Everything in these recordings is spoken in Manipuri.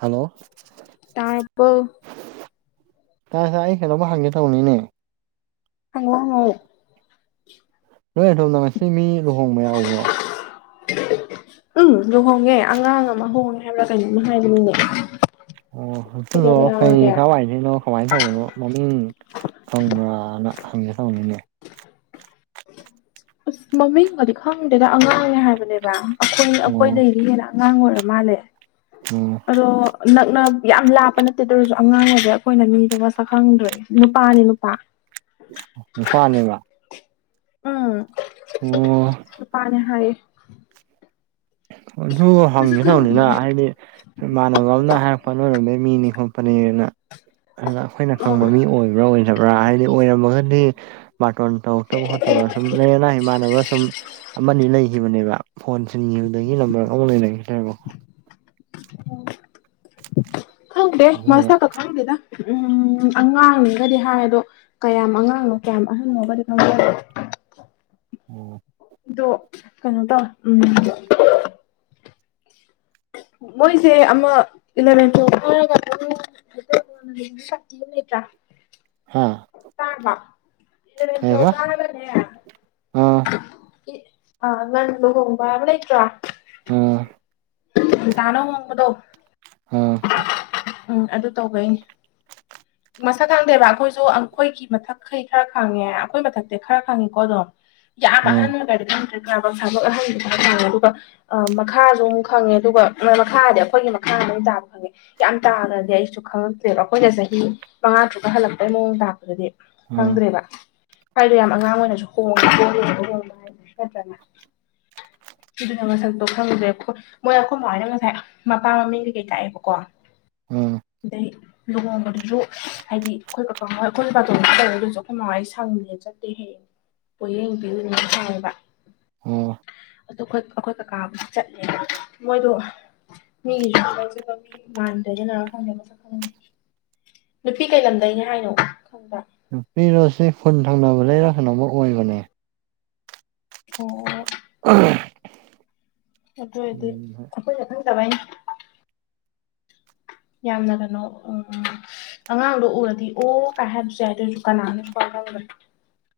ꯍꯂꯣ ꯇꯥꯔꯕꯣ ꯇꯥꯢ ꯇꯥꯢ ꯑꯩ ꯀꯩꯅꯣꯝꯃ ꯍꯪꯒꯦ ꯇꯧꯕꯅꯤꯅꯦ ꯍꯪꯉꯣ ꯍꯪꯉꯣ ꯅꯣꯏ ꯑꯗꯣꯝꯗ ꯉꯁꯤ ꯃꯤ ꯂꯨꯍꯣꯡꯕ ꯌꯥꯎꯕ꯭ꯔꯣ ꯎꯝ ꯂꯨꯍꯣꯡꯉꯦ ꯑꯉꯥꯡ ꯑꯃ ꯍꯣꯡꯉꯦ ꯍꯥꯏꯕ꯭ꯔꯥ ꯀꯩꯅꯣꯃ ꯍꯥꯏꯕꯅꯤꯅꯦ ꯑꯣ ꯑꯗꯨꯗꯣ ꯀꯩꯗꯧꯕ ꯀꯩ ꯌꯥꯎꯔꯒꯦ ꯀꯋꯥꯏꯗꯩꯅꯣ ꯀꯃꯥꯏꯅ ꯇꯧꯕꯅꯣ ꯃꯃꯤꯡ ꯈꯪꯕ꯭ꯔꯥꯅ ꯍꯪꯒꯦ ꯇꯪꯅꯤꯅꯦ ꯑꯁ ꯃꯃꯤꯡꯒꯗꯤ ꯈꯪꯗꯦꯗ ꯑꯉꯥꯡꯅꯦ ꯍꯥꯏꯕꯅꯦꯕ ꯑꯩꯈꯣꯏ ꯑꯣ ꯑꯩꯈꯣꯏꯗꯩꯗꯤ ꯍꯦꯟꯅ ꯑꯉꯥꯡ ꯑꯣꯏꯔ ꯃꯥꯜꯂꯦ ꯎꯝ ꯑꯗꯣ ꯅꯛꯅ ꯌꯥꯝ ꯂꯥꯞꯄ ꯅꯠꯇꯦ ꯑꯗꯨ ꯑꯣꯏꯔꯁꯨ ꯑꯉꯥꯡ ꯑꯣꯏꯗꯤ ꯑꯩꯈꯣꯏꯅ ꯃꯤꯗꯣ ꯃꯁꯛ ꯈꯪꯗ꯭ꯔꯦ ꯅꯨꯄꯥꯅꯤ ꯄꯥ [unintelligible] ꯅꯨꯄꯥꯅꯦꯕ ꯎꯝ ꯑꯣ ꯅꯨꯄꯥꯅꯦ ꯍꯥꯏꯌꯦ ꯑꯗꯨ ꯍꯪꯒꯦ ꯇꯧꯅꯤꯗ ꯍꯥꯏꯗꯤ ꯏꯃꯥꯟꯅꯕ ꯑꯃꯅ ꯍꯥꯏꯔꯛꯄ ꯅꯣꯏꯔꯣꯝꯗꯩ ꯃꯤꯅꯤ ꯈꯣꯠꯄꯅꯦꯅ ꯑꯗꯨꯗ ꯑꯩꯈꯣꯏꯅ ꯈꯪꯕ ꯃꯤ ꯑꯣꯏꯕ꯭ꯔꯥ ꯑꯣꯏꯗꯕ꯭ꯔꯥ ꯍꯥꯏꯗꯤ ꯑꯣꯏꯔꯝꯃꯒꯗꯤ ꯕꯥꯔꯇꯣꯟ ꯇꯧꯔꯛꯇꯕ ꯈꯣꯠꯇꯕ ꯁꯨꯝ ꯂꯩꯥꯏꯌꯦꯅꯥ ꯏꯃꯥꯟꯅꯕ ꯁꯨꯝ ꯑꯃ ꯑꯅꯤ ꯂꯩꯈꯤꯕꯅꯦꯕ ꯐꯣꯟ ꯁꯤꯟꯒꯤꯕꯗꯒꯤ ꯅꯝꯕꯔꯒ ꯑꯃꯨꯛ ꯂꯩꯅꯈꯤꯗ꯭ꯔꯦꯕꯀꯣ ꯈꯪꯗꯦ ꯑꯗꯨꯒ ꯃꯁꯛꯀ ꯈꯪꯗꯦꯗ ꯎꯝ ꯑꯉꯥꯡꯅꯦꯒꯗꯤ ꯍꯥꯏ ꯑꯗꯣ ꯀꯌꯥꯝ ꯑꯉꯥꯡꯅꯣ ꯀꯌꯥꯝ ꯑꯍꯟꯅꯣꯒꯗꯤ ꯈꯪꯖꯗ꯭ꯔꯦ ꯑꯣ ꯑꯗꯣ ꯀꯩꯅꯣ ꯇꯧꯋꯦ ꯎꯝ ꯃꯣꯏꯁꯦ ꯑꯃ ꯏꯂꯚꯦꯟ ꯇꯨꯋꯦꯜꯞ ꯀꯥꯔ [unintelligible] [unintelligible] ꯀꯥꯇꯤ ꯑꯃ ꯂꯩꯇ꯭ꯔꯥ ꯍꯥꯥ ꯇꯥꯗ꯭ꯔꯣ ꯏꯂꯚꯦꯟ ꯇꯨꯋꯦꯜꯞ ꯀꯥꯔꯒꯅꯦ ꯑꯥ ꯑꯃ ꯂꯨꯍ‍ꯣꯡꯕ ꯍꯥꯏꯕꯥ ꯂꯩꯇ꯭ꯔꯥ ꯎꯝ ꯇꯅꯣ [unintelligible] ꯍꯣꯡꯕꯗꯣ ꯎꯝ ꯎꯝ ꯑꯗꯨ ꯇꯧꯕꯩꯅꯤ [inaudible] ꯃꯁꯛ ꯈꯪꯗꯦꯕ ꯑꯩꯈꯣꯏꯁꯨ ꯑꯩꯈꯣꯏꯒꯤ ꯃꯊꯛꯈꯩ ꯈꯔ ꯈꯪꯉꯦ ꯑꯩꯈꯣꯏ ꯃꯊꯛꯇꯤ ꯈꯔ ꯈꯪꯉꯦꯀꯣ ꯑꯗꯨꯝ ꯌꯥꯝ ꯑꯥ ꯑꯍꯟ ꯑꯣꯏꯒꯔꯗꯤ ꯈꯪꯗ꯭ꯔꯦ ꯀꯕꯥꯛ ꯁꯥꯕꯛ ꯑꯍꯟ ꯈꯡꯉꯦ ꯑꯗꯨꯒ ꯃꯈꯥꯁꯨ ꯐꯪꯉꯦ ꯑꯗꯨꯒ ꯃꯣꯏ ꯃꯈꯥꯗꯤ ꯑꯩꯈꯣꯏꯒꯤ ꯃꯈꯥꯗ ꯂꯣꯏ ꯇꯥꯕ ꯐꯪꯉꯦ ꯌꯥꯝ ꯇꯥꯒ꯭ꯔꯗꯤ ꯑꯩꯁꯨ ꯈꯪꯉꯛꯇ꯭ꯔꯦꯕ ꯑꯩꯈꯣꯏꯅ ꯆꯍꯤ ꯃꯉꯥ ꯇꯔꯨꯛ ꯍꯜꯂꯛꯄꯩ ꯃꯑꯣꯡ ꯂꯥꯛꯄꯗꯨꯗꯤ ꯑꯥ ꯈꯪꯗ꯭ꯔꯦꯕ ꯑꯩꯗꯣ ꯌꯥꯝ ꯑꯉꯥꯡ ꯑꯣꯏꯅꯁꯨ ꯍꯣꯡꯉ-ꯍꯣꯡꯉ ꯍꯣꯡꯕ ꯍꯥꯏꯕ ꯅꯠꯇ꯭ꯔꯅꯦ ꯑꯗꯨꯅ ꯃꯁꯛꯇꯣ ꯈꯪꯗ꯭ꯔꯦ ꯃꯣꯏ ꯑꯩꯈꯣꯏ ꯃꯥꯍꯣꯏꯅ ꯉꯁꯥꯏ ꯃꯄꯥ ꯃꯃꯤꯡ ꯀꯩ-ꯀꯩ ꯇꯥꯛꯑꯦꯕꯀꯣ ꯑꯥ ꯑꯗꯩ ꯂꯨꯍꯣꯡꯕꯗꯨꯁꯨ ꯍꯥꯏꯗꯤ ꯑꯩꯈꯣꯏ ꯀꯥꯀꯥ ꯍꯣꯢ ꯑꯩꯈꯣꯢ ꯕꯥꯔꯇꯣꯟ ꯇꯧꯔꯛꯢ ꯑꯩꯈꯣꯏ ꯃꯥ ꯍꯣꯢ ꯁꯪꯗꯦ ꯆꯠꯇꯦ ꯍꯌꯦꯡ ꯄꯣꯠꯌꯦꯡ ꯄꯤꯌꯨꯅꯤ ꯍꯥꯏꯌꯦꯕ ꯑꯣ ꯑꯗꯨ ꯑꯩꯈꯣꯏ ꯀꯥꯀꯥꯕꯨꯗꯤ ꯆꯠꯂꯦ ꯃꯣꯏꯗꯣ ꯃꯤꯒꯤꯗꯤ [unintelligible] [unintelligible] ꯃꯁꯛ ꯈꯪꯗꯦ ꯅꯨꯄꯤ ꯀꯩ ꯂꯝꯗꯩꯅꯤ ꯍꯥꯏꯅꯣ ꯈꯪꯕ ꯅꯨꯄꯤꯔꯣꯁꯤ ꯈꯨꯨꯟ ꯊꯪꯅꯕ ꯗꯩꯔ ꯀꯩꯅ‍ꯣꯃ ꯑꯣꯏꯕꯅꯦ ꯑꯣ ꯎꯝ [unintelligible] ꯑꯗꯨ ꯑꯣꯏꯔꯗꯤ ꯑꯩꯈꯣꯏꯅ ꯈꯪꯗꯕꯩꯅꯤ ꯌꯥꯝꯅ ꯀꯩꯅꯣ ꯎꯝ ꯎꯝ ꯑꯉꯥꯡꯗꯣ ꯎꯔꯗꯤ ꯑꯣ ꯀꯥꯏ ꯍꯥꯏꯕꯁꯨ ꯌꯥꯏ ꯑꯗꯨꯑꯣꯏꯔꯁꯨ ꯀꯅꯥꯅꯣ ꯁꯨꯈꯪ ꯈꯪꯗꯔꯦ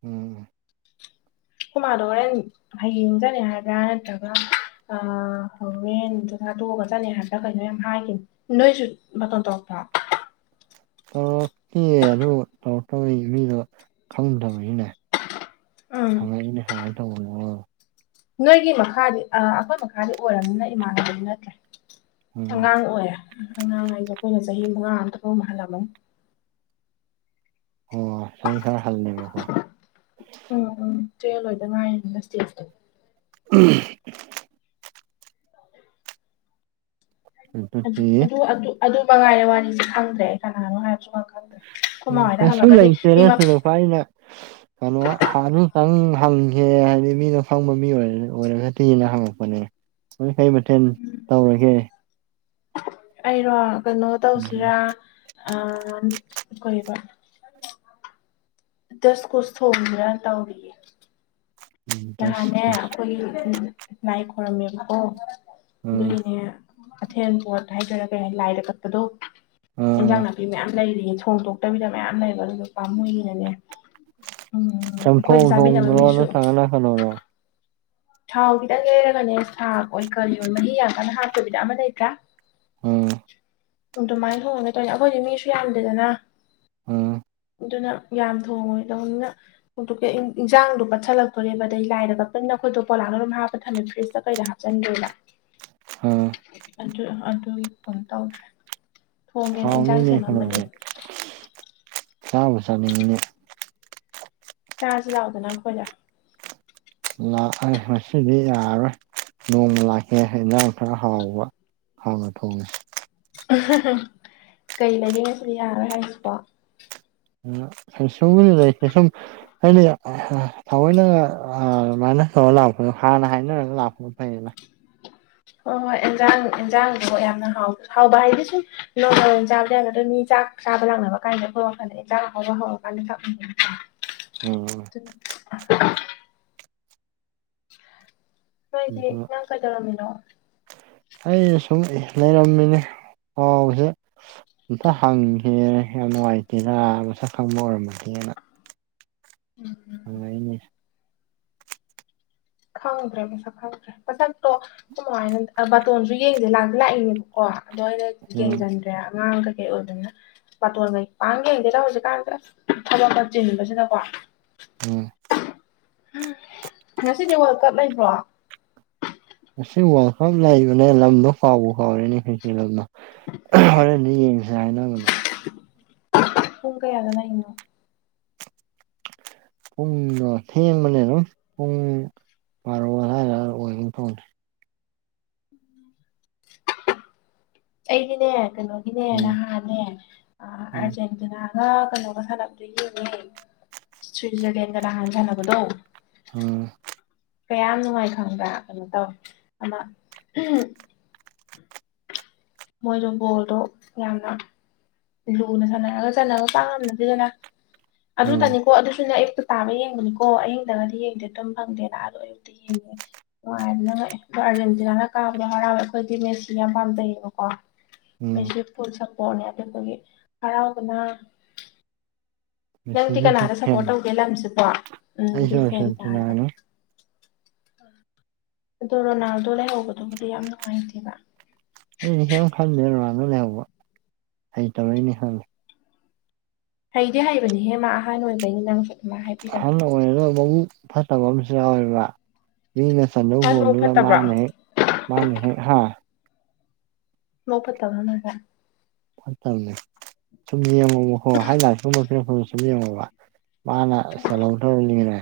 ꯎꯝ ꯈꯣꯏ ꯃꯥꯗꯣ ꯍꯣꯔꯦꯟ ꯍꯌꯦꯡ ꯆꯠꯅꯤ ꯍꯥꯏꯕ꯭ꯔꯥ ꯅꯠꯇ꯭ꯔꯒ ꯑ ꯍꯣꯔꯦꯟ ꯆꯥꯛꯆꯥ ꯇꯣꯛꯑꯒꯥ ꯆꯠꯅꯤ ꯍꯥꯏꯕ꯭ꯔꯥ ꯀꯩꯅꯣ ꯌꯥꯝ ꯍꯥꯏꯈꯤꯅꯤ ꯅꯣꯏꯁꯨ ꯕꯇꯣꯟ ꯇꯧꯔꯛꯄꯔꯣ ꯇꯧꯔꯛꯇꯤꯌꯦ ꯑꯗꯨ ꯇꯧꯔꯛꯇꯕꯒꯤ ꯃꯤꯗꯣ ꯈꯪꯗꯕꯅꯤꯅꯦ ꯎꯝ ꯍꯉꯛꯏꯅ‍ꯦ ꯀꯃꯥꯏ ꯇꯧꯕꯅ‍ꯣ ꯅꯣꯏꯒꯤ ꯃꯈꯥꯗꯤ ꯑꯩꯈꯣꯏ ꯃꯈꯥꯗꯤ ꯑꯣꯏꯔꯕꯅꯤꯅ ꯏꯃꯥꯟꯅꯕꯗꯤ ꯅꯠꯇ꯭ꯔꯦ ꯎꯝ ꯑꯉꯥꯡ ꯑꯣꯏ ꯑꯉꯥꯡ ꯍꯥꯏꯁꯦ ꯑꯩꯈꯣꯏꯅ ꯆꯍꯤ ꯃꯉꯥ ꯑꯃꯥ ꯇꯔꯨꯛ ꯑꯃꯥ ꯍꯜꯂꯝꯃꯅꯤ ꯑꯣ ꯑꯩꯈ‍ꯣꯏꯅ ꯈꯔ ꯍꯜꯂꯦꯕꯀꯣ ꯎꯝ-ꯎꯝ ꯇꯜ [unintelligible] ꯑꯣꯏꯗꯅ ꯏꯁꯇ ꯎꯝ ꯑꯗꯨꯗꯤ ꯑꯗꯨ-ꯑꯗꯨ ꯃꯉꯥꯏꯔꯦ ꯋꯥꯔꯤꯁꯦ ꯈꯪꯗ꯭ꯔꯦ ꯑꯩ ꯀꯅꯥꯅꯣ ꯍꯥꯏꯕꯁꯨ ꯉꯥꯛ ꯎ ꯀꯩꯁꯨ ꯂꯩꯇꯦꯗ ꯁꯨꯝ ꯑꯩꯅꯥ ꯀꯩꯅꯣ ꯑꯥꯟꯇꯪ ꯍꯪꯒꯦ ꯍꯥꯏꯗꯤ ꯃꯤꯅ ꯐꯪꯕ ꯃꯤ ꯑꯣꯏꯔꯒꯇꯤꯅ ꯍꯪꯉꯛꯄꯅꯦ ꯅꯣꯏ ꯀꯩ ꯃꯊꯦꯜ ꯇꯧꯔꯒꯦ ꯑꯩꯔꯣ ꯀꯩꯅꯣ ꯎꯝ ꯇꯧꯁꯤꯔꯥ ꯑꯥ ꯀꯔꯤꯕ ꯗꯁꯀꯨꯁ ꯊꯣꯡꯁꯤꯔ ꯇꯧꯔꯤꯌꯦ ꯎꯝ ꯗꯁ ꯅꯍꯥꯟꯅꯦ ꯀꯨꯁ ꯑꯩꯈꯣꯏ ꯂꯥꯏ ꯈꯣꯏꯔꯝꯃꯦꯕꯀꯣ ꯎꯝ ꯑꯗꯨꯒꯤꯅꯦ ꯑꯊꯦꯟ ꯄꯣꯠ ꯍꯥꯏꯗꯣꯏꯔꯥ ꯀꯩ ꯍꯥꯏ ꯂꯥꯏꯗ ꯀꯠꯄꯗꯣ ꯏꯟꯖꯥꯡ ꯎꯝ ꯅꯥꯄꯤ ꯃꯌꯥꯝ ꯂꯩꯔꯤꯌꯦ ꯊꯣꯡꯗꯣ ꯇꯕꯤꯗ ꯃꯌꯥꯝ ꯂꯩꯕ ꯑꯗꯨꯅ ꯄꯥꯝꯃꯨꯏꯌ‍ꯦꯅꯅ‌ꯦ ꯎꯝ ꯑꯩꯈꯣꯏꯗꯤ ꯆꯥꯕꯤꯅꯕ ꯃꯤꯁꯨ ꯍꯜꯂ [unintelligible] ꯊꯥꯎ ꯈꯤꯇꯪ ꯌꯩꯔꯒꯅꯦ ꯁꯥꯛ ꯑꯣꯏ ꯀꯩ ꯑꯣꯏ ꯃꯍꯤ ꯌꯥꯝ ꯀꯟꯅ ꯍꯥꯞꯇꯕꯤꯗ ꯑꯃ ꯂꯩꯇ꯭ꯔꯥ ꯎꯝ ꯎꯝ ꯑꯗꯨꯃꯥꯏꯅ ꯊꯣꯡꯒꯦ ꯇꯧꯅꯤ ꯑꯩꯈꯣꯏꯗꯤ ꯃꯤꯁꯨ ꯌꯥꯝꯗꯦꯗꯅ ꯎꯝ ꯑꯗꯨꯅ ꯌꯥꯝ ꯊꯣꯡꯉꯣꯏꯗꯧꯅꯤꯅ ꯏꯟꯖꯥꯡꯗꯣ ꯄꯠꯁꯤꯜꯂꯛꯇꯣꯔꯦꯕ ꯑꯗꯩ ꯂꯥꯏꯗ ꯀꯠꯄꯅꯤꯅꯥ ꯑꯩꯈꯣꯏꯗꯣꯂꯥꯅ ꯑꯗꯨꯝ ꯍꯥꯞꯄ ꯊꯝꯃꯦ ꯐꯔꯤꯖꯇ ꯀꯩꯗ ꯍꯥꯞꯆꯤꯟꯗꯣꯏꯅ ꯑ ꯑꯗꯨ ꯑꯗꯨꯒꯤ ꯀ ꯇꯧꯗ꯭ꯔꯦ ꯊꯣꯡꯒꯦꯅ ꯏꯟꯁꯥꯡ ꯁꯦꯝꯃꯝꯕꯅꯦ ꯀꯥꯕ ꯆꯅꯤ ꯆꯥꯔꯖ ꯂꯥꯛꯗꯅ ꯑꯩꯈꯣꯏꯗ ꯂꯥꯛ ꯃꯁꯤꯗꯤ ꯌꯥꯔꯣꯏ ꯅꯣꯡꯃ ꯂꯥꯛꯀꯦ ꯍꯖꯥꯡ ꯈꯔ ꯍꯥꯎꯕ ꯍꯥꯡꯉ ꯊꯣꯡꯉꯦ [unintelligible] ꯀꯩ ꯂꯩꯒꯦ ꯉꯁꯤꯗꯤ ꯌꯥꯔꯣꯏ ꯍꯥꯏꯔꯤꯁꯤꯕ‍ꯣ ꯎ ꯐꯁꯝꯒ ꯂꯩꯁꯝ [inaudible] ꯍꯥꯏꯗꯤ ꯊꯑꯣꯏꯅ ꯑꯗꯨꯃꯥꯏꯅ ꯇꯧꯔ ꯂꯥꯛꯄꯗꯣ ꯍꯥꯟꯅ ꯍꯥꯏꯅꯔꯒ ꯂꯥꯛꯄ ꯑꯣ ꯐꯥꯏꯂ [unintelligible] ꯍꯣꯏ-ꯍꯣꯏ ꯏꯟꯖꯥꯡ-ꯏꯟꯖꯥꯡꯗꯣ ꯌꯥꯝꯅ ꯍꯥꯎ-ꯍꯥꯎꯕ ꯍꯥꯏꯗꯤ ꯁꯨꯝ ꯅꯣꯔꯃꯜ ꯑꯣꯢꯅ ꯆꯥꯕꯗ ꯌꯥꯒꯗꯕ ꯃꯤ ꯆꯥꯛ ꯆꯥꯕ ꯂꯥꯛꯅꯕ ꯀꯥꯏꯅꯀꯣ ꯍꯦꯟꯖꯥꯡ ꯑꯍꯥꯎꯕ ꯍꯧꯔꯀꯥꯟꯗ ꯆ ꯎꯝ ꯎ [unintelligible] ꯅꯣꯏꯗꯤ ꯑꯗꯨ ꯅꯪ ꯀꯩꯗꯧꯔꯝꯃꯤꯅꯣ ꯑꯩꯅ ꯁꯨꯝ ꯂꯩꯔꯝꯃꯤꯅꯦ ꯄꯥꯎꯁꯦ ꯑꯝꯇ ꯍꯪꯒꯦ ꯌꯥꯝ ꯅꯨꯡꯉꯥꯏꯇꯦꯗ ꯃꯁꯛ ꯈꯪꯕ ꯑꯣꯏꯔꯝꯃꯗꯤꯅ ꯎꯝ [unintelligible] ꯍꯅꯦ [unintelligible] ꯈꯪꯗ꯭ꯔꯦ ꯃꯁꯛ ꯈꯪꯗ꯭ꯔꯦ ꯃꯁꯛꯇꯣ ꯀꯃꯥꯏꯅ ꯕꯥꯇꯣꯟꯁꯨ ꯌꯦꯡꯁꯦ ꯂꯥꯛ ꯂꯥꯛꯏꯅꯦꯕ ꯀꯣ ꯑꯗꯣ ꯑꯩꯅ ꯎꯝ ꯌꯦꯡꯁꯤꯟꯗ꯭ꯔꯦ ꯑꯉꯥꯡ ꯀꯩꯀꯩ ꯑꯣꯏꯕꯅ ꯕꯥꯇꯣꯟꯉꯩ ꯄꯥꯡ ꯌꯦꯡꯗꯦꯗ ꯍꯧꯖꯤꯛꯀꯥꯟꯗ ꯊꯕꯛꯇ ꯆꯤꯟꯕꯁꯤꯗꯀꯣ ꯎꯝ ꯎꯝ ꯉꯁꯤꯗꯤ ꯋꯥꯔꯜ ꯀꯞ ꯂꯩꯕ꯭ꯔꯣ ꯑꯁꯤ ꯋꯥꯡꯈꯐꯝ ꯂꯩꯕꯅꯦ ꯂꯝꯗꯣ ꯐꯥꯎꯕ ꯐꯥꯎꯔꯦꯅꯦ ꯈꯩꯁꯦꯜ ꯂꯝꯅ ꯍꯣꯔꯦꯟꯗꯤ ꯌꯦꯡꯁꯦ ꯍꯥꯏꯅꯕꯅꯦ ꯄꯨꯡ ꯀꯥꯏꯒ ꯂꯩꯉꯣ ꯄꯨꯡꯗꯣ ꯊꯦꯡꯕꯅꯦ ꯑꯗꯨꯝ ꯄꯨꯡ ꯥꯔꯣ ꯑꯗꯨ ꯁꯋꯥꯏꯔ ꯑꯣꯏꯕ ꯇꯧꯁꯦ ꯑꯩꯒꯤꯅꯦ ꯀꯩꯅꯣꯒꯤꯅꯦ ꯎꯝ ꯅꯍꯥꯅꯦ ꯑꯔ ꯎꯝ ꯑꯗꯨꯅꯒ ꯀꯩꯅꯣꯒ ꯁꯥꯟꯅꯕꯗꯣ ꯌꯦꯡꯉꯦ ꯁ꯭ꯋꯤꯖꯔꯂꯦꯟꯒ ꯅꯍꯥꯟ ꯁꯅꯕꯗꯣ ꯎꯝ ꯀꯌꯥꯝ ꯅꯨꯡꯉꯥꯏ ꯈꯪꯕ꯭ꯔꯥ ꯀꯩꯅꯣ ꯇꯧꯋ ꯑꯃ ꯃꯣꯏꯗ ꯕꯣꯜꯗꯣ ꯌꯥꯝꯅ ꯂꯨꯅ ꯁꯥꯟꯅꯔꯒ ꯆꯥꯟꯅꯕ ꯄꯥ ꯉꯝꯅꯗꯦꯗꯅ ꯎꯝ ꯑꯗꯨꯇꯅꯤꯀꯣ ꯑꯗꯨꯁꯨꯅꯦ ꯇꯥꯕ ꯌꯦꯡꯕꯅꯤꯀꯣ ꯑꯍꯤꯡꯗꯒꯗꯤ ꯌꯦꯡꯗꯦ ꯑꯗꯨꯝ ꯐꯪꯗꯦꯅ ꯑꯥ ꯂꯣꯏꯝꯛꯇ ꯌꯦꯡꯉꯦ ꯅꯨꯡꯉꯥꯏꯗꯅꯪ ꯉꯛꯑ ꯑꯗꯣ ꯑꯥꯔꯖꯦꯟꯇꯤꯅꯥꯅ ꯀꯥꯕꯗꯣ ꯍꯔꯥꯎꯋꯦ ꯑꯩꯈꯣꯏꯗꯤ ꯃꯦꯁꯤ ꯌꯥꯝ ꯄꯥꯝꯖꯩꯌꯦꯕꯣ ꯀ ꯎꯝ ꯑꯩꯁꯦ ꯐꯨꯜ ꯁꯄꯣꯔꯠꯅꯦ ꯑꯗꯨꯒ ꯑꯩꯈꯣꯏꯒꯤ ꯍꯔꯥꯎꯕꯅ ꯅꯪꯗꯤ ꯃꯦꯁꯤꯒꯤ ꯕꯤꯛ ꯀꯅꯥꯗ ꯐꯦꯟ ꯁꯞꯄꯣꯔꯠ ꯇꯧꯒꯦ ꯂꯝꯁꯤꯕꯣ ꯎꯝ ꯑꯩꯁꯨ ꯗꯤꯐꯦꯟ ꯇꯥꯔꯦ ꯑꯥꯔꯖꯦꯟꯇꯤꯅꯥꯅꯤ ꯑꯗꯣ ꯔꯣꯅꯥꯜꯗꯣ ꯂꯩꯍꯧꯕꯗꯨꯕꯨꯗꯤ ꯌꯥꯝ ꯅꯨꯡꯉꯥꯏꯇꯦꯕ ꯑꯩꯗꯤ ꯍꯦ ꯈꯟꯗꯦ ꯂꯥꯟꯅ ꯂꯩꯍꯧꯕ ꯑꯩ ꯇꯧꯔꯛꯏꯅꯦ ꯈꯜꯂꯦ ꯍꯩꯗꯤ ꯍꯩꯕꯅꯤꯍꯦ ꯃꯥ ꯑꯍꯥꯟ ꯑꯣꯏꯕꯩꯅꯤ ꯅꯪꯁꯨ ꯑꯗꯨ ꯃꯥ ꯍꯥꯏꯕꯤꯔꯅꯤ ꯀ ꯃꯕꯨ ꯐꯠꯇꯕ ꯑꯃꯁꯨ ꯌꯥꯎꯋꯦꯕ ꯃꯤꯅ ꯆꯟꯗꯧ ꯃꯥ ꯃꯕꯨꯛ ꯍꯣꯣꯟꯗꯨꯅ ꯐꯠꯇꯕ꯭ꯔꯣ ꯃꯥꯅ ꯍꯦꯛ ꯃꯥꯅꯦ ꯍꯥ ꯃꯣꯄꯠꯇꯕꯒ ꯐꯠꯇꯕꯅꯦ ꯁꯨꯝ ꯌꯦꯡꯉꯣꯕ ꯍꯣꯏ ꯍꯥꯏ ꯂꯥꯏꯀꯨꯝꯕ ꯄꯤꯔꯛꯄꯗ ꯁꯨꯝ ꯌꯦꯡꯉꯣꯕ ꯃꯥꯅ ꯁꯂꯇ ꯏꯜꯂꯤꯉ꯭ꯔꯦ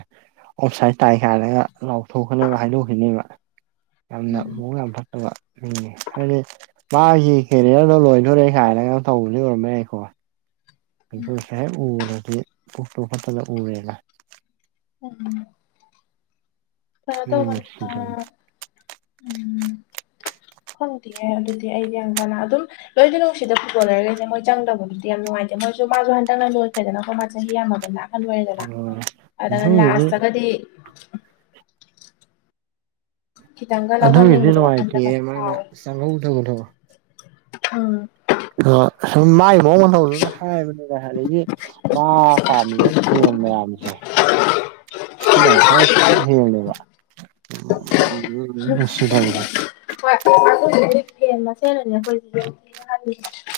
ꯑꯣꯞꯁꯥꯏꯠ ꯇꯥꯏꯈꯥꯏꯔꯒ ꯂꯥꯎꯊꯣꯛꯀꯅꯦꯕ ꯍꯥꯏꯗꯣꯛꯈꯤꯅꯦꯕ ꯌꯥꯝꯅ ꯃꯑꯣꯡ ꯌꯥꯝ ꯐꯠꯇꯕ ꯎꯝ ꯍꯥꯏꯗꯤ ꯃꯥꯒꯤ ꯀꯦꯔꯤꯌꯔꯗꯣ ꯂꯣꯏꯅꯣꯔꯦ ꯀꯥꯏꯅꯒ ꯇꯧꯕꯗꯤ ꯑꯣꯏꯔꯝꯕ ꯌꯥꯏꯀꯣ ꯑꯗꯨ ꯁꯥꯏ ꯎꯔꯗꯤ ꯄꯨꯇꯣ ꯐꯠꯇꯗ ꯎꯔꯦꯅ [unintelligible] ꯀꯩꯅꯣ ꯎꯝ ꯇꯧꯕꯅꯦ ꯑꯥ ꯈꯪꯗꯤꯌꯦ ꯑꯗꯨꯗꯤ ꯑꯩꯗꯤ ꯌꯥꯝ ꯀꯥꯟꯅ ꯑꯗꯨꯝ ꯂꯣꯏꯅ ꯅꯨꯡꯁꯤꯗ ꯐꯨꯠꯕꯣꯜ ꯂꯩꯔꯒꯈꯩꯦ ꯃꯣꯏ ꯆꯪꯗꯕꯕꯨꯗꯤ ꯌꯥꯝ ꯅꯨꯡꯉꯥꯏꯇꯦ ꯃꯣꯏꯁꯨ ꯃꯥꯁꯨ ꯍꯟꯗꯛꯅꯟ ꯂꯣꯏꯈꯗꯅꯀꯣ ꯃꯥ ꯆꯍꯤ ꯌꯥꯝꯃꯕꯅ ꯑꯍꯜ ꯑꯣꯏꯔꯦꯗꯅ ꯂꯣꯏꯔꯦ ꯑꯗ ꯑꯗꯨꯒꯤꯗꯤ ꯂꯥꯁꯇꯒꯗꯤ ꯈꯤꯇꯪꯒ ꯑꯗꯨꯒꯤꯗꯤ ꯂꯧꯍꯟꯅꯤꯡꯕꯗꯣ ꯋꯥꯈꯟꯗꯒ ꯅꯨꯡꯉꯥꯏꯇꯦꯌꯦ ꯃꯥꯅ ꯐꯦꯎꯋꯤ ꯆꯪꯍꯧꯗꯕꯗꯣ ꯑ ꯑ ꯁꯨꯝ ꯃꯥꯏ ꯃꯑꯣꯡ ꯃꯇ ꯊꯧꯗꯨꯅ ꯍꯥꯏꯕꯅꯦ ꯀ ꯍꯥꯏꯒꯤ ꯃꯥ ꯄꯥꯝꯃꯤꯕ ꯐꯦꯟ ꯃꯌꯥꯝꯁꯦ ꯁꯤꯅꯎ ꯈꯔ ꯍꯦꯜꯂꯦꯕ ꯎ ꯅꯨꯡꯁꯤ ꯊꯕꯁꯦ ꯍꯣꯏ ꯑꯗꯨꯦꯟ ꯑꯃ ꯁꯦꯟꯅꯅꯤ ꯑꯩꯈꯣꯏꯁꯤ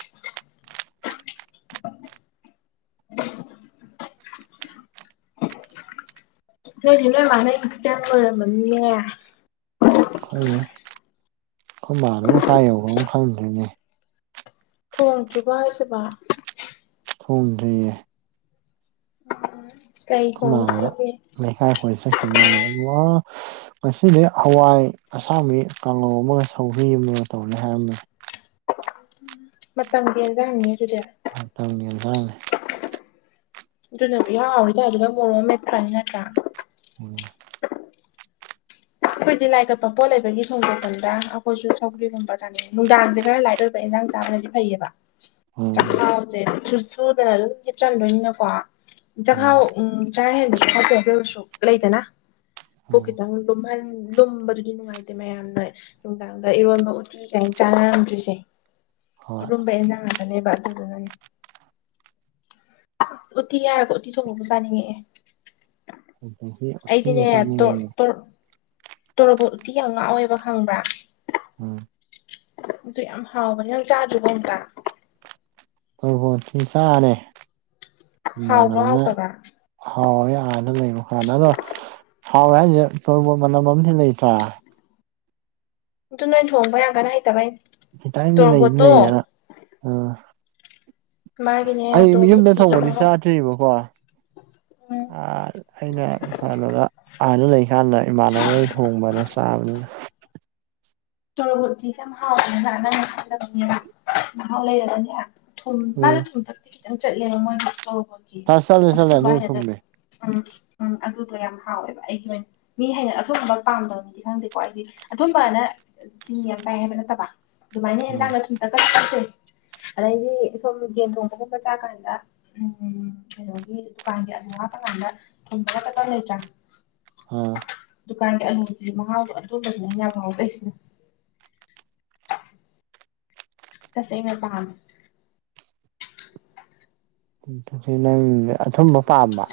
[unintelligible] [unintelligible] [unintelligible] [unintelligible] ꯑꯩꯈꯣꯏꯅꯦ ꯑꯩꯈꯣꯏꯕꯥ ꯑꯗꯨꯝ ꯐꯥꯏ ꯌꯧꯈ꯭ꯔ ꯑꯃ ꯈꯪꯗ꯭ꯔꯤꯅꯦ ꯊꯣꯡꯗ꯭ꯔꯤꯕꯣ ꯍꯥꯏꯖꯤꯕꯣ ꯊꯣꯡꯗ꯭ꯔꯤꯌꯦ ꯀꯩ ꯊꯣꯡ [unintelligible] ꯂꯩꯀꯥꯢ ꯀꯣꯢ ꯆꯠꯈꯤ ꯃꯥꯂꯦ ꯃꯁꯤꯗꯤ ꯍꯋꯥꯏ ꯑꯁꯥꯕꯤ ꯀꯥꯡꯍꯧ ꯑꯃꯒ ꯁꯧꯒ꯭ꯔꯤ ꯑꯃꯒ ꯇꯧꯅꯤ ꯍꯥꯏꯔꯝꯃꯤ ꯃꯇꯝꯒꯤ ꯑꯦꯟꯖꯦꯡꯅꯤ ꯑꯗꯨꯗꯤ ꯇꯝꯒꯤ ꯑꯦꯟꯖꯥꯡꯅꯤ ꯑꯗꯨꯅꯕꯨ ꯏꯍꯥꯎ ꯍꯥꯎꯋꯤꯗ ꯃꯣꯔꯣꯛ ꯑꯃ ꯃꯦꯠꯇ꯭ꯔꯅꯤ ꯅꯠꯇ꯭ꯔ [inaudible] ꯑꯩꯈꯣꯏꯗꯤ ꯂꯥꯏ ꯀꯠꯄ ꯄꯣꯠ ꯂꯩꯕꯒꯤ ꯊꯣꯡꯗꯣꯛꯄꯁꯤꯗ ꯑꯩꯈꯣꯏꯁꯨ ꯁꯧꯒ꯭ꯔꯤꯒꯨꯝꯕ ꯆꯥꯅꯩ ꯅꯨꯡꯗꯥꯡꯁꯦ ꯈꯔ ꯂꯥꯏꯠ ꯑꯣꯏꯕ ꯏꯟꯖꯥꯡ ꯆꯥꯕ ꯂꯩ ꯐꯩꯌꯦꯕ ꯎꯝ ꯆꯥꯛꯈꯥꯎꯁꯦ ꯁꯨꯗꯅ ꯂꯣꯏ ꯍꯦ ꯆꯟꯗꯣꯏꯅꯀꯣ ꯎꯝ ꯆꯥꯛꯈꯥꯎ ꯎꯝ ꯎ ꯆꯥ ꯍꯦꯟꯕꯁꯨ ꯐꯠꯇꯦ ꯑꯣꯏꯔꯁꯨ ꯂꯩꯗꯅꯕꯨ ꯎꯝ ꯈꯤꯇꯪ ꯂꯨꯝꯍꯟ ꯂꯨꯝꯕꯒꯤ ꯅꯨꯡꯉꯥꯏ ꯍꯥꯏꯗꯤ ꯃꯌꯥꯝꯅ ꯅꯨꯡꯗꯥꯡꯗ ꯏꯔꯣꯟꯕ ꯎꯠꯇ꯭ ꯀꯥꯏꯅ ꯆꯥꯅꯔꯝꯗ꯭ꯔꯤꯁꯦ ꯍꯣꯏ ꯑꯗꯨꯝꯕ ꯑꯦꯖꯥꯡ ꯅꯦꯕ ꯑꯗꯨꯗꯨꯅꯅꯦ ꯑꯁ ꯎꯠꯇꯤ ꯌꯥꯔꯒ ꯎꯠꯇꯤ ꯊꯣꯡꯕꯕꯨ ꯆꯥꯅꯤꯡꯉꯛꯑꯦ ꯑꯩꯗꯤꯅꯦ [unintelligible] ꯇꯣꯔꯣꯕꯣꯇꯤ ꯌꯥꯝ ꯉꯥꯎꯑꯦꯕ ꯈꯪꯕ꯭ꯔꯥ ꯎꯝ ꯑꯗꯨ ꯌꯥꯝ ꯍꯥꯎꯕꯌꯤ ꯅꯪ ꯆꯥꯗ꯭ꯔꯤꯕꯣ ꯑꯝꯇ ꯇꯣꯔꯣꯕꯣꯠꯇꯤ ꯆꯥꯔꯦ ꯍꯥꯎꯕ꯭ꯔꯥ ꯏꯃꯥꯟꯅꯕꯅ ꯍꯥꯎꯇꯕ꯭ꯔꯥ ꯍꯥꯎ ꯑꯅ ꯂꯩꯕ ꯀꯥꯟꯗ ꯑꯗꯣ ꯍꯥꯎꯋꯦ ꯍꯥꯏꯁꯦ ꯇꯣꯔꯕ ꯃꯅꯝ ꯑꯝꯗꯤ ꯂꯩꯇ꯭ꯔꯥ ꯑꯗꯨ ꯅꯣꯏ ꯊꯣꯡꯕ ꯌꯥꯝ ꯀꯟ ꯍꯩꯇꯕꯩꯩꯅꯦ ꯈꯤꯇꯪꯗꯤ ꯂꯩꯗꯤ ꯂꯩꯌꯦꯅ ꯑ ꯃꯥꯒꯤꯅꯦ ꯑꯩ ꯇꯣꯔꯕꯣꯠ ꯌꯨꯝꯗ ꯎꯇꯤꯒꯤ ꯊꯣꯡꯕꯗꯤ ꯃꯍꯥꯎ ꯆꯥꯗ꯭ꯣꯏꯔꯤꯕꯀꯣ ꯑ ꯎꯝ ꯑꯩꯅ ꯀꯩꯅꯣꯗ ꯑꯥꯗ ꯂꯩꯀꯥꯟꯗ ꯏꯃꯥꯟꯅꯕꯩ ꯊꯣꯡꯕꯅ ꯆꯥꯕꯅꯤꯅ ꯇꯣꯔꯣꯕꯣꯇꯤꯁꯦ ꯌꯥꯝ ꯍꯥꯎꯕꯅꯤꯅ ꯅꯪꯅ ꯈꯜꯂꯕꯅꯦꯕ ꯃꯍꯥꯎ ꯂꯩꯔꯒꯅꯦ ꯊꯨꯝ ꯎꯝ ꯃꯥꯅ ꯊꯨꯝꯊꯛꯇꯤ ꯈꯤꯇꯪ ꯆꯠꯂꯦꯕ ꯃꯣꯏꯅ ꯇꯣꯔꯣꯕꯣꯠꯀꯤ ꯑꯁ ꯆꯠꯂꯦ ꯆꯠꯂꯦ ꯑꯊꯨꯝꯕ ꯑꯗꯨ ꯍꯩꯅꯗ ꯊꯨꯝꯃꯦ ꯎꯝ ꯎꯝ ꯑꯗꯨꯗꯣ ꯌꯥꯝ ꯍꯥꯎꯋꯦꯕ ꯑꯩꯒꯤ ꯑꯣꯏꯅ ꯃꯤ ꯍꯥꯏꯅ ꯑꯊꯨꯝꯕ ꯄꯥꯝꯕꯝꯗꯤ ꯈꯪꯗꯦꯀꯣ ꯑꯩꯗꯤ ꯑꯊꯨꯝꯕꯅ ꯆꯤ ꯌꯥꯝ ꯆꯥꯏ ꯍꯥꯏꯕ ꯅꯠꯇꯕ ꯑꯗꯨꯃꯥꯏꯅ ꯎꯝ ꯌꯦꯟꯖꯥꯡꯅ ꯊꯨꯝꯗ ꯀ ꯆꯠꯁꯦ ꯑꯗꯩꯗꯤ ꯁꯣꯝ ꯒꯦꯟ ꯊꯣꯡꯕꯒꯨꯝꯕ ꯆꯥꯀꯥꯟꯗ ꯎꯝ ꯀꯩꯅꯣꯒꯤ ꯗꯨꯀꯥꯟꯒꯤ ꯑꯗꯨ ꯉꯥꯛꯀꯥꯟꯗ ꯊ ꯂꯩꯇ꯭ꯔ ꯑꯝ ꯗꯨꯀꯥꯟꯒꯤ ꯑꯅꯨꯕꯤ ꯃꯉꯥꯎꯕ ꯑꯗꯨꯝꯕꯗꯨꯅꯅꯦ ꯌꯥꯝ ꯉꯥꯎꯖꯩꯁꯤꯅ ꯇꯁꯦꯡꯅ ꯄꯥꯝꯃꯦ ꯅꯪ ꯑꯊꯨꯝꯕ ꯄꯥꯝꯕ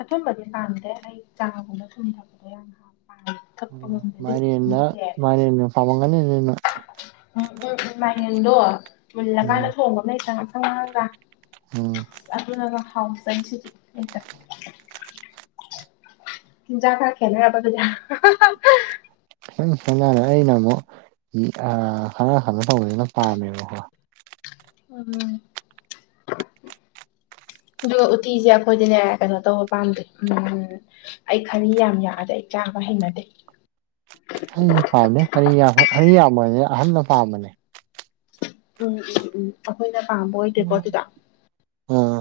ꯑꯊꯨꯝꯕꯗꯤ ꯄꯥꯝꯗꯦ ꯑꯩ ꯆꯥꯒꯨꯝꯕ ꯊꯨꯝ ꯊꯛꯄꯗꯣ ꯌꯥꯝ ꯍ [inaudible] ꯄꯥꯝꯏ ꯃꯥꯏꯔꯦꯟꯅ ꯃꯥꯢꯔꯦꯟꯅ ꯄꯥꯝꯃꯝꯒꯅꯤꯅ ꯎꯝ ꯎꯝ ꯎꯝ ꯃꯥꯏꯌꯦꯡꯗꯣ ꯎꯝ ꯃꯨꯜꯂꯀꯥꯟꯗ ꯊꯣꯡꯕ ꯃꯝꯂꯩꯇ꯭ꯔꯥ ꯉꯥꯡꯁꯪ ꯉꯥꯡꯑꯒ ꯎꯝ ꯑꯗꯨꯅꯒ ꯍꯥꯎꯖꯩꯁꯤꯗꯤ ꯑꯩꯇ ꯆꯤꯟꯖꯥꯛ ꯈꯔ ꯈꯦꯅꯔꯕ ꯗꯨꯗꯤ [unintelligible] ꯈꯤꯇꯪ ꯈꯦꯅꯔꯦ ꯑꯩꯅ ꯑꯃꯨꯛ ꯎꯞ ꯑ ꯈꯔ ꯀꯩꯅꯣ ꯇꯧꯕꯁꯤꯅ ꯄꯥꯝꯃꯦꯕꯀꯣ ꯎꯝ ꯑꯗꯨꯒ ꯎꯇꯤꯁꯦ ꯑꯩꯈꯣꯏꯗꯤꯅꯦ ꯀꯩꯅꯣ ꯇꯧꯕ ꯄꯥꯝꯗꯦ ꯎꯝ ꯑꯩ ꯈꯅꯤ ꯌꯥꯝ ꯌꯥꯗꯦ ꯑꯩ ꯆꯥꯕ ꯍꯩꯅꯗꯦ ꯑꯩꯅ ꯄꯥꯝꯃꯦꯔꯤ ꯌꯥꯝꯕꯅꯦ ꯑꯍꯅ ꯄꯥꯝꯕꯅꯦ ꯎꯝ ꯎꯝ ꯎꯝ ꯑꯩꯈꯣꯏꯅ ꯄꯥꯝꯕ ꯑꯣꯏꯗꯦꯀꯣ ꯑꯗꯨꯗ ꯑꯥ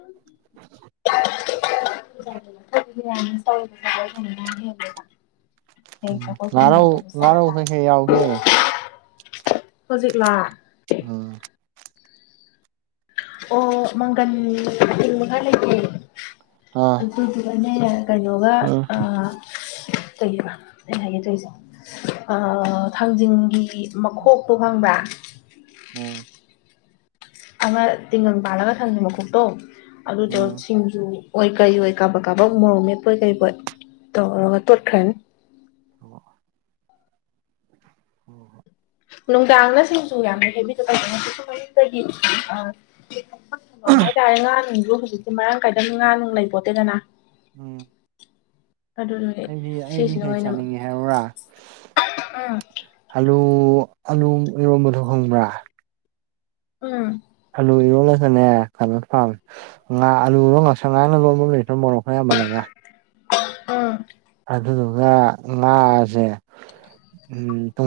[inaudible] [inaudible] [inaudible] ꯉꯥꯔꯧ ꯉꯥꯔꯧ ꯀꯩꯀꯩ ꯌꯥꯎꯒꯦ ꯍꯧꯖꯤꯛꯂꯥ [unintelligible] ꯑꯝ ꯑꯣ ꯃꯪꯒꯟ ꯑꯇꯤꯡꯕꯒ ꯈꯔ ꯂꯩꯒꯦ ꯑꯥ ꯑꯗꯨꯗꯨꯒꯅꯦ ꯀꯩꯅꯣꯒ ꯎꯝ ꯑ ꯁ ꯀꯩꯕ ꯑꯩꯅ ꯍꯥꯢꯒꯦ ꯇꯩꯁꯦ ꯑ ꯊꯥꯡꯖꯤꯡꯒꯤ ꯃꯈꯣꯛꯇꯣ ꯈꯪꯕ꯭ꯔꯥ ꯎꯝ ꯑꯃ ꯇꯤꯡꯒꯟ ꯄꯥꯜꯂꯒ ꯊꯥꯡꯖꯤꯡ ꯃꯈꯣꯛꯇꯣ ꯑꯗꯨꯗꯣ ꯎꯝ ꯁꯤꯡꯖꯨ ꯑꯣꯏ ꯀꯩ ꯑꯣꯏ ꯀꯥꯕꯛ ꯀꯥꯕꯛ ꯃꯣꯔꯣꯛ ꯃꯦꯞꯄꯣꯏ ꯀꯩ ꯕꯣꯏ ꯇꯧꯔꯒ ꯇꯣꯠꯈ꯭ꯔꯅꯤ [unintelligible] ꯑꯣ ꯍꯣ ꯅꯨꯡꯗꯥꯡꯅ ꯁꯤꯡꯁꯨꯨ ꯌꯥꯝꯅ ꯍꯦꯕꯤꯗ ꯁꯨ [unintelligible] ꯃꯥꯏꯗꯒꯤ [unintelligible] ꯍꯥꯏꯇꯥꯔꯦ ꯉꯥ ꯅꯨꯡꯁꯨ ꯍꯧꯖꯤꯛꯇꯤ ꯃꯔꯥꯡ ꯀꯥꯏꯗꯝꯅꯤ ꯉꯥ ꯅꯨꯡ ꯂꯩꯄꯣꯠꯇꯦꯗꯅ ꯎꯝ ꯑꯗꯨꯗꯨꯒꯤ ꯑꯩꯗꯤ ꯌꯥꯢ ꯑꯩꯗꯤ ꯁꯤꯁꯤꯅ ꯍꯩ ꯑꯣꯏꯅ ꯆꯥꯅꯤꯡꯉꯦ ꯍꯥꯏ꯭ꯔꯧꯔꯥ ꯎꯝ ꯑꯂꯨ ꯑꯂꯨ ꯏꯔꯣꯟꯝꯕꯗꯣ ꯈꯪꯕ꯭ꯔꯥ ꯎꯨꯝ ꯑꯂꯨ ꯏꯔꯣꯂꯒꯅꯦ ꯀꯩꯅꯣ ꯄꯥꯝꯃꯦ ꯉꯥ ꯑꯂꯨꯗꯣ ꯉꯁꯪ ꯉꯥꯡꯅ ꯂꯣꯟꯕ ꯂꯩꯇ꯭ꯔꯣ ꯃꯣꯔꯣꯛ ꯈ ꯌꯥꯝꯃꯜꯂꯒ [unintelligible] ꯎꯝ ꯑꯗꯨꯗꯨꯒ ꯉꯥꯁꯦ ꯎꯝ ꯇꯨꯡꯑꯟ